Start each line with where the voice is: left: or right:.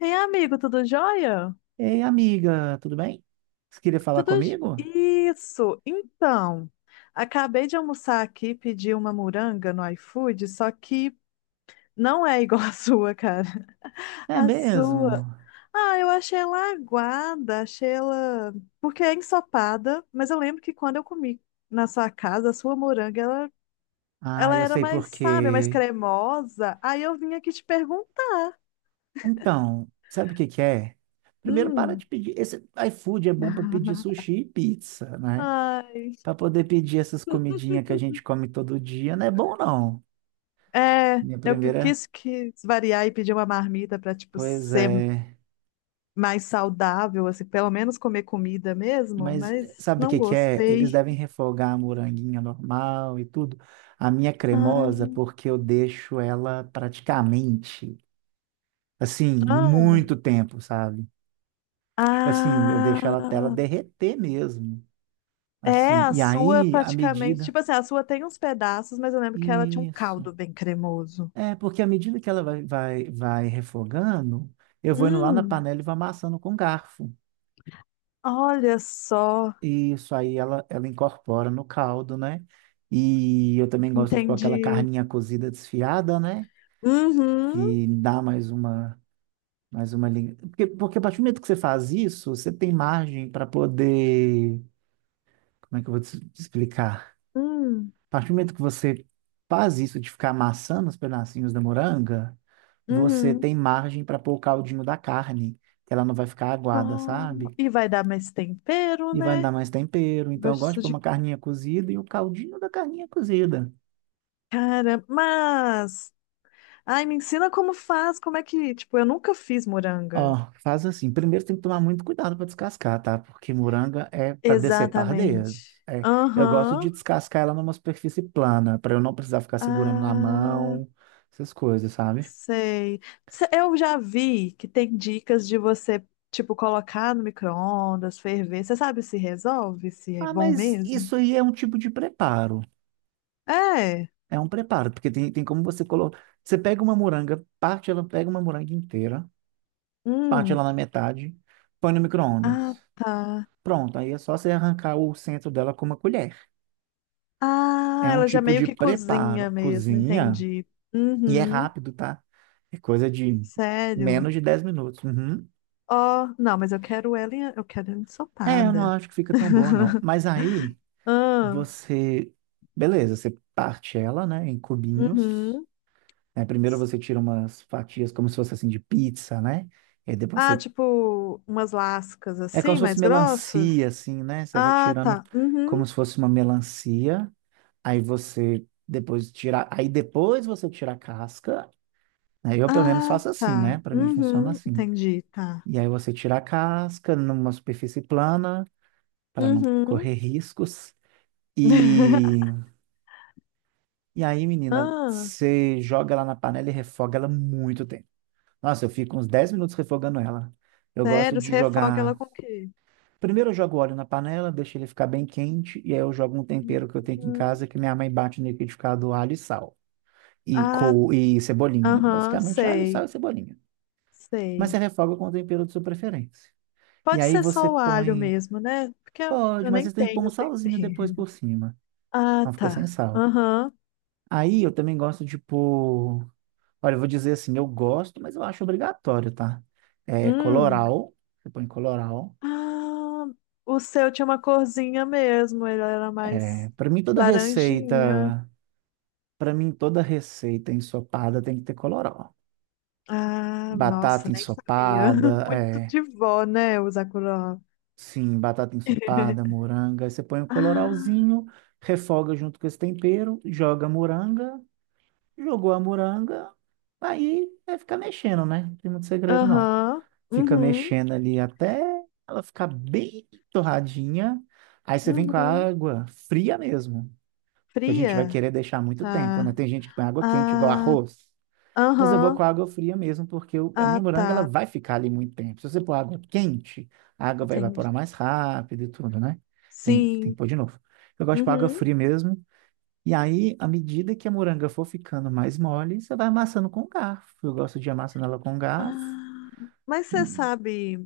left: Ei, amigo, tudo jóia?
right: Ei, amiga, tudo bem? Você queria falar
left: Tudo j-
right: comigo?
left: isso. Então, acabei de almoçar aqui, pedi uma moranga no iFood, só que não é igual a sua, cara.
right: É
left: A sua.
right: mesmo?
left: Ah, eu achei ela aguada, achei ela porque é ensopada, mas eu lembro que quando eu comi na sua casa, a sua moranga, ela,
right: Ah,
left: ela
right: eu
left: era
right: sei
left: mais,
right: por
left: sabe, mais
right: quê.
left: cremosa. Aí eu vim aqui te perguntar.
right: Então, sabe o que que é? Primeiro, para
left: Hum.
right: de pedir. Esse iFood é bom para pedir sushi e pizza, né?
left: Ai.
right: Para poder pedir essas comidinhas que a gente come todo dia, não é bom, não.
left: É,
right: Minha
left: eu pe-
right: primeira.
left: quis que variar e pedir uma marmita para tipo
right: Pois
left: ser
right: é.
left: mais saudável, assim, pelo menos comer comida mesmo,
right: Mas
left: mas
right: sabe o
left: não
right: que que é? Eles
left: gostei.
right: devem refogar a moranguinha normal e tudo. A minha
left: Ah,
right: cremosa, porque eu deixo ela praticamente. Assim,
left: ah,
right: muito tempo, sabe? Tipo assim, eu deixo ela até ela
left: ah.
right: derreter mesmo.
left: é
right: Assim,
left: a
right: e
left: sua
right: aí, à
left: praticamente,
right: medida.
left: tipo assim, a sua tem uns pedaços, mas eu lembro que ela tinha um
right: Isso.
left: caldo bem cremoso.
right: É, porque à medida que ela vai refogando, eu vou indo lá na
left: Hum,
right: panela e vou amassando com garfo.
left: olha só,
right: Isso aí ela incorpora no caldo, né? E eu também gosto de pôr aquela
left: entendi.
right: carninha cozida desfiada, né?
left: Uhum,
right: Que dá mais uma, porque, a partir do momento que você faz isso, você tem margem para poder. Como é que eu vou te explicar?
left: hum,
right: A partir do momento que você faz isso de ficar amassando os pedacinhos da moranga, você
left: uhum.
right: tem margem para pôr o caldinho da carne, que ela não vai ficar aguada,
left: Nó-
right: sabe?
left: E vai dar mais tempero,
right: E vai dar
left: né?
right: mais tempero. Então, eu gosto de
left: Gosto
right: pôr
left: de
right: uma carninha cozida e o caldinho da carninha cozida.
left: Cara, mas. Ai, me ensina como faz, como é que. Tipo, eu nunca fiz
right: Ó,
left: moranga.
right: faz assim. Primeiro tem que tomar muito cuidado para descascar, tá? Porque moranga é para decepar
left: Exatamente.
right: dedo. É, eu gosto de
left: Aham.
right: descascar ela numa superfície plana, para eu não precisar ficar segurando na
left: Ah,
right: mão, essas coisas, sabe?
left: sei. Se- Eu já vi que tem dicas de você, tipo, colocar no micro-ondas, ferver. Você sabe se resolve, se é
right: Ah,
left: bom
right: mas
left: mesmo?
right: isso aí é um tipo de preparo.
left: É.
right: É um preparo, porque tem como você colocar. Você pega uma moranga, parte ela, pega uma moranga inteira, parte ela
left: Hum.
right: na metade, põe no
left: Ah,
right: micro-ondas.
left: tá.
right: Pronto, aí é só você arrancar o centro dela com uma colher.
left: Ah,
right: É um
left: ela já
right: tipo
left: meio
right: de
left: que cozinha
right: preparo,
left: mesmo,
right: cozinha,
left: entendi.
right: e é
left: Uhum.
right: rápido, tá? É coisa de
left: Sério.
right: menos de 10 minutos. Uhum.
left: Ó, não, mas eu quero ela, em- eu quero ela
right: É, eu não
left: ensopada.
right: acho que fica tão boa, não. Mas aí
left: Ah,
right: você. Beleza, você parte ela, né, em cubinhos,
left: uhum.
right: né? Primeiro você tira umas fatias como se fosse assim de pizza, né? E depois
left: Ah,
right: você.
left: tipo, umas lascas
right: É como
left: assim,
right: se fosse
left: mais grossas?
right: melancia, assim, né? Você vai
left: Ah,
right: tirando
left: tá.
right: como
left: Uhum.
right: se fosse uma melancia. Aí você depois tira. Aí depois você tira a casca. Aí eu pelo menos
left: Ah,
right: faço assim, né?
left: tá.
right: Para mim funciona
left: Uhum.
right: assim.
left: Entendi, tá.
right: E aí você tira a casca numa superfície plana para não
left: Uhum.
right: correr riscos. E, e aí, menina,
left: Ah,
right: você joga ela na panela e refoga ela muito tempo. Nossa, eu fico uns 10 minutos refogando ela. Eu gosto
left: sério,
right: de
left: você refoga ela
right: jogar.
left: com o quê?
right: Primeiro eu jogo óleo na panela, deixo ele ficar bem quente, e aí eu jogo um tempero que eu tenho aqui em
left: Uhum.
right: casa que minha mãe bate no liquidificador alho e sal. E,
left: Ah,
right: e cebolinha.
left: aham,
right: Basicamente, alho, sal
left: sei,
right: e cebolinha. Mas você
left: sei.
right: refoga com o tempero de sua preferência. E
left: Pode
right: aí
left: ser
right: você
left: só o alho
right: põe.
left: mesmo, né? Porque eu
right: Pode,
left: eu
right: mas
left: nem
right: você tem que pôr um
left: tenho
right: salzinho depois
left: tempero.
right: por cima.
left: Ah,
right: Não fica sem
left: tá.
right: sal.
left: Aham.
right: Aí eu também gosto de pôr. Olha, eu vou dizer assim, eu gosto, mas eu acho obrigatório, tá? É
left: Hum.
right: colorau. Você põe colorau.
left: Ah, o seu tinha uma corzinha mesmo, ele era mais
right: É,
left: laranjinha.
right: para mim toda receita ensopada tem que ter colorau.
left: Ah,
right: Batata
left: nossa, nem sabia.
right: ensopada,
left: Muito
right: é,
left: de vó, né, o Sakura.
right: sim, batata ensopada, moranga, aí você põe um
left: Ah,
right: colorauzinho, refoga junto com esse tempero, joga a moranga, jogou a moranga, aí é ficar mexendo, né? Não tem muito segredo não.
left: aham,
right: Fica
left: uhum,
right: mexendo ali até ela ficar bem torradinha, aí você vem com a
left: uhum.
right: água fria mesmo. Que a gente vai
left: Fria,
right: querer deixar muito tempo, né?
left: tá.
right: Tem gente que põe água quente, igual
left: Ah,
right: arroz. Mas eu vou
left: aham,
right: com água fria mesmo, porque a
left: ah,
right: minha moranga ela
left: tá.
right: vai ficar ali muito tempo. Se você pôr água quente, a água vai
left: Entendi.
right: evaporar mais rápido e tudo, né? Tem
left: Sim,
right: que pôr de novo. Eu gosto de pôr água
left: uhum.
right: fria mesmo. E aí, à medida que a moranga for ficando mais mole, você vai amassando com garfo. Eu gosto de amassando ela com garfo.
left: Ah, mas você sabe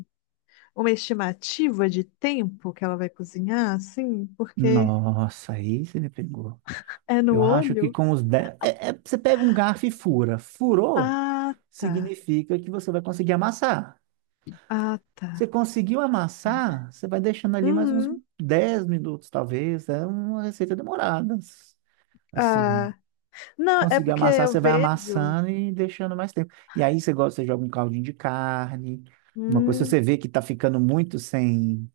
left: uma estimativa de tempo que ela vai cozinhar, assim? Porque
right: Nossa, aí você me pegou.
left: é no
right: Eu acho que
left: olho?
right: com os 10, você pega um garfo e fura. Furou,
left: Ah, tá.
right: significa que você vai conseguir amassar.
left: Ah,
right: Você
left: tá.
right: conseguiu amassar, você vai deixando ali mais uns
left: Uhum.
right: 10 minutos, talvez. É uma receita demorada. Assim,
left: Ah. Não, é
right: conseguiu
left: porque
right: amassar,
left: eu
right: você vai
left: vejo.
right: amassando e deixando mais tempo. E aí você gosta, você joga um caldinho de carne, uma coisa, se você
left: Hum,
right: vê que tá ficando muito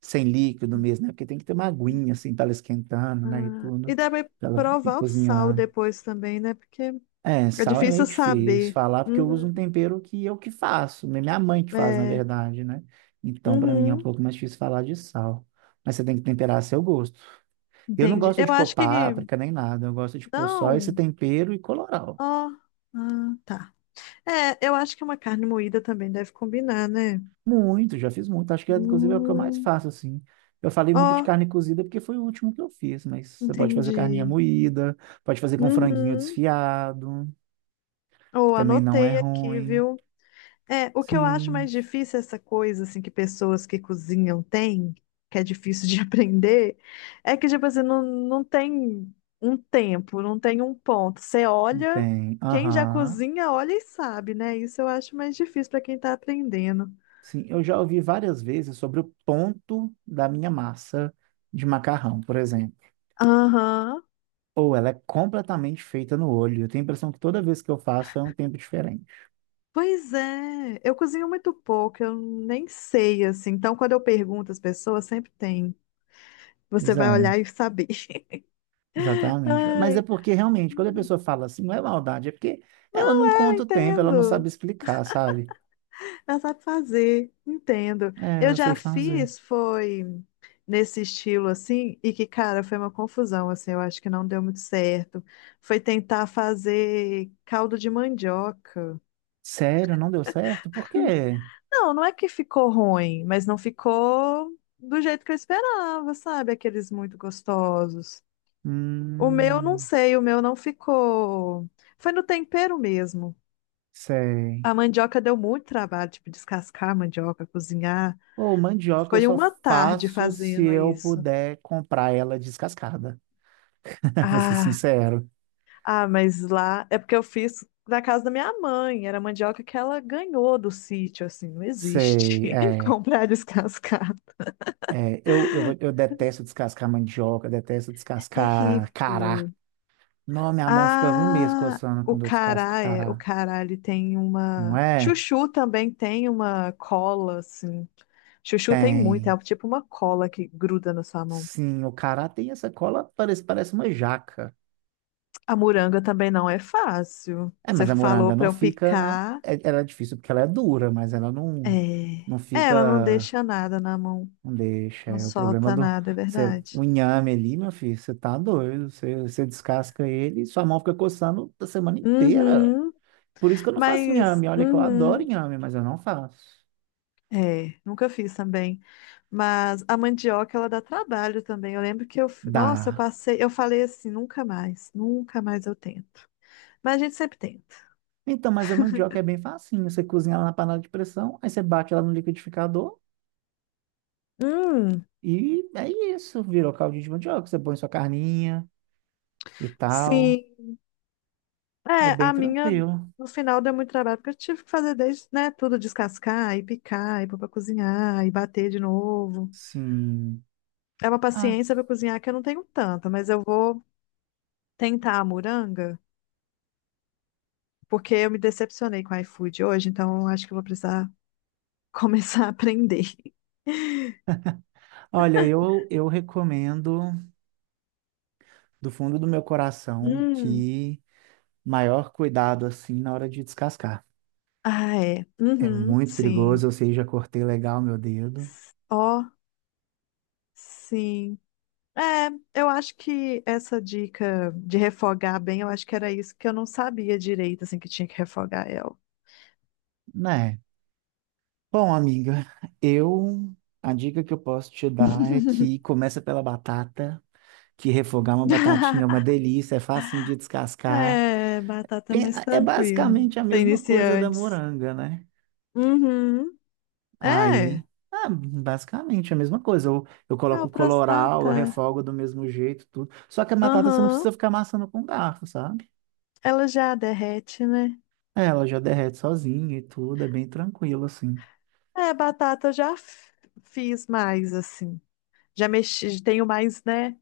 right: sem líquido mesmo, né? Porque tem que ter uma aguinha, assim, para ela esquentando, né? E
left: ah. E
right: tudo,
left: deve
right: para ela ir
left: provar o sal
right: cozinhar.
left: depois também, né? Porque
right: É,
left: é
right: sal é meio
left: difícil
right: difícil
left: saber.
right: falar porque eu uso um
left: Uhum.
right: tempero que eu que faço, né? Minha mãe que faz, na
left: É.
right: verdade, né? Então, para mim é um
left: Uhum.
right: pouco mais difícil falar de sal. Mas você tem que temperar a seu gosto. Eu não
left: Entendi.
right: gosto
left: Eu
right: de pôr
left: acho que.
right: páprica nem nada, eu gosto de pôr só esse
left: Não.
right: tempero e colorau.
left: Ó. Ah, tá. É, eu acho que uma carne moída também deve combinar, né?
right: Muito, já fiz muito, acho que inclusive é o que eu mais
left: Hum.
right: faço assim. Eu falei muito de
left: Ó,
right: carne cozida porque foi o último que eu fiz, mas você pode fazer carninha
left: entendi.
right: moída, pode fazer com franguinho
left: Uhum.
right: desfiado, que
left: Ou
right: também não é
left: anotei aqui,
right: ruim.
left: viu? É, o que eu acho mais
right: Sim,
left: difícil é essa coisa assim que pessoas que cozinham têm, que é difícil de aprender, é que tipo assim, não tem um tempo, não tem um ponto. Você olha,
right: tem.
left: quem já
right: Aham.
left: cozinha olha e sabe, né? Isso eu acho mais difícil para quem tá aprendendo.
right: Sim, eu já ouvi várias vezes sobre o ponto da minha massa de macarrão, por exemplo.
left: Aham.
right: Ou ela é completamente feita no olho. Eu tenho a impressão que toda vez que eu faço é um tempo diferente.
left: Pois é, eu cozinho muito pouco, eu nem sei assim. Então quando eu pergunto às pessoas, sempre tem. Você
right: Pois
left: vai olhar
right: é,
left: e saber.
right: exatamente. Mas é
left: Ai,
right: porque realmente, quando a pessoa fala assim, não é maldade, é porque ela não
left: eu
right: conta o tempo, ela não
left: entendo.
right: sabe explicar, sabe?
left: Ela sabe fazer, entendo.
right: É,
left: Eu
right: eu sei
left: já
right: fazer.
left: fiz, foi nesse estilo assim, e que, cara, foi uma confusão, assim, eu acho que não deu muito certo. Foi tentar fazer caldo de mandioca.
right: Sério, não deu certo? Por quê?
left: Não, não é que ficou ruim, mas não ficou do jeito que eu esperava, sabe? Aqueles muito gostosos. O meu, não
right: Hum,
left: sei, o meu não ficou. Foi no tempero mesmo.
right: sei.
left: A mandioca deu muito trabalho, tipo, descascar a mandioca, cozinhar.
right: Ou mandioca eu
left: Foi
right: só
left: uma tarde
right: faço se
left: fazendo
right: eu
left: isso.
right: puder comprar ela descascada. Vou ser
left: Ah,
right: sincero.
left: ah, mas lá é porque eu fiz da casa da minha mãe. Era mandioca que ela ganhou do sítio, assim, não
right: Sei,
left: existe
right: é.
left: comprar descascado.
right: Eu detesto descascar mandioca, detesto
left: É
right: descascar cará.
left: terrível.
right: Não, minha mão fica um mês
left: Ah,
right: coçando
left: o
right: quando eu descasco
left: cará é, o
right: cará.
left: cará ele tem
right: Não
left: uma,
right: é?
left: chuchu também tem uma cola assim. Chuchu tem muito, é
right: Tem.
left: tipo uma cola que gruda na sua mão.
right: Sim, o cará tem essa cola, parece uma jaca.
left: A moranga também não é fácil.
right: É,
left: Você
right: mas a
left: falou
right: moranga
left: pra
right: não
left: eu
right: fica, né?
left: picar,
right: Ela é difícil porque ela é dura, mas ela
left: é,
right: não, não
left: é, ela não
right: fica.
left: deixa nada na mão.
right: Não deixa,
left: Não
right: é o problema
left: solta
right: do.
left: nada, é
right: Você,
left: verdade.
right: o inhame ali, meu filho, você tá doido. Você descasca ele e sua mão fica coçando a semana inteira.
left: Uhum,
right: Por isso que eu não faço
left: mas,
right: inhame. Olha que eu adoro
left: uhum,
right: inhame, mas eu não faço.
left: é, nunca fiz também. Mas a mandioca, ela dá trabalho também. Eu lembro que eu, f- nossa, eu
right: Dá.
left: passei, eu falei assim, nunca mais, nunca mais eu tento. Mas a gente sempre tenta.
right: Então, mas a mandioca é bem facinho. Você cozinha ela na panela de pressão, aí você bate ela no liquidificador
left: Hum,
right: e é isso. Virou caldinho de mandioca. Você põe sua carninha e tal.
left: sim.
right: É
left: É,
right: bem
left: a minha,
right: tranquilo.
left: no final, deu muito trabalho, porque eu tive que fazer desde, né, tudo, descascar e picar, e pôr pra cozinhar, e bater de novo.
right: Sim.
left: É uma
right: Ah,
left: paciência pra cozinhar que eu não tenho tanta, mas eu vou tentar a moranga. Porque eu me decepcionei com o iFood hoje, então eu acho que eu vou precisar começar a aprender.
right: olha, eu recomendo do fundo do meu coração
left: Hum,
right: que maior cuidado assim na hora de descascar.
left: Ah, é.
right: É
left: Uhum,
right: muito
left: sim.
right: perigoso, eu sei, já cortei legal meu dedo,
left: Ó, sim. É, eu acho que essa dica de refogar bem, eu acho que era isso que eu não sabia direito, assim, que tinha que refogar ela.
right: né? Bom, amiga, eu a dica que eu posso te dar é que começa pela batata, que refogar uma batatinha é uma delícia, é fácil de descascar.
left: É, batata mais
right: É
left: tranquilo.
right: basicamente a
left: Pra
right: mesma coisa da
left: iniciantes.
right: moranga, né?
left: Uhum. É.
right: Aí, ah, basicamente é a mesma coisa. Eu
left: Ah,
right: coloco
left: o próximo. Ah,
right: coloral, eu
left: tá.
right: refogo do mesmo jeito, tudo. Só que a batata você não
left: Aham.
right: precisa ficar amassando com garfo, sabe?
left: Ela já derrete, né?
right: É, ela já derrete sozinha e tudo, é bem tranquilo, assim.
left: É, batata eu já f- fiz mais assim. Já mexi, tenho mais, né,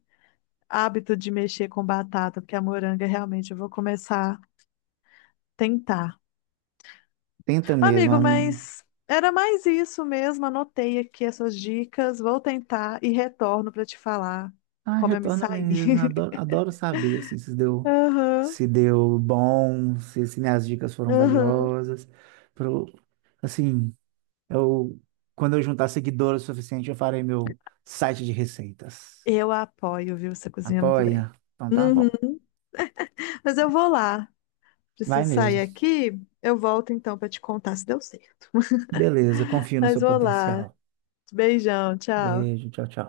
left: hábito de mexer com batata, porque a moranga realmente eu vou começar a tentar.
right: Tenta mesmo,
left: Amigo,
right: amigo.
left: mas era mais isso mesmo. Anotei aqui essas dicas, vou tentar e retorno para te falar
right: Ah,
left: como eu me
right: retorna
left: saí.
right: mesmo. Eu adoro saber, assim, se deu,
left: Aham,
right: se deu bom, se minhas dicas foram
left: aham.
right: valiosas. Pro, assim, eu, quando eu juntar seguidores o suficiente, eu farei meu site de receitas.
left: Eu apoio, viu? Você cozinha muito bem.
right: Apoia? Então tá
left: Uhum.
right: bom.
left: Mas eu vou lá.
right: Vai
left: Preciso sair
right: mesmo.
left: aqui. Eu volto então para te contar se deu certo.
right: Beleza, confio no
left: Mas
right: seu
left: vou lá.
right: potencial.
left: Beijão, tchau.
right: Beijo, tchau, tchau.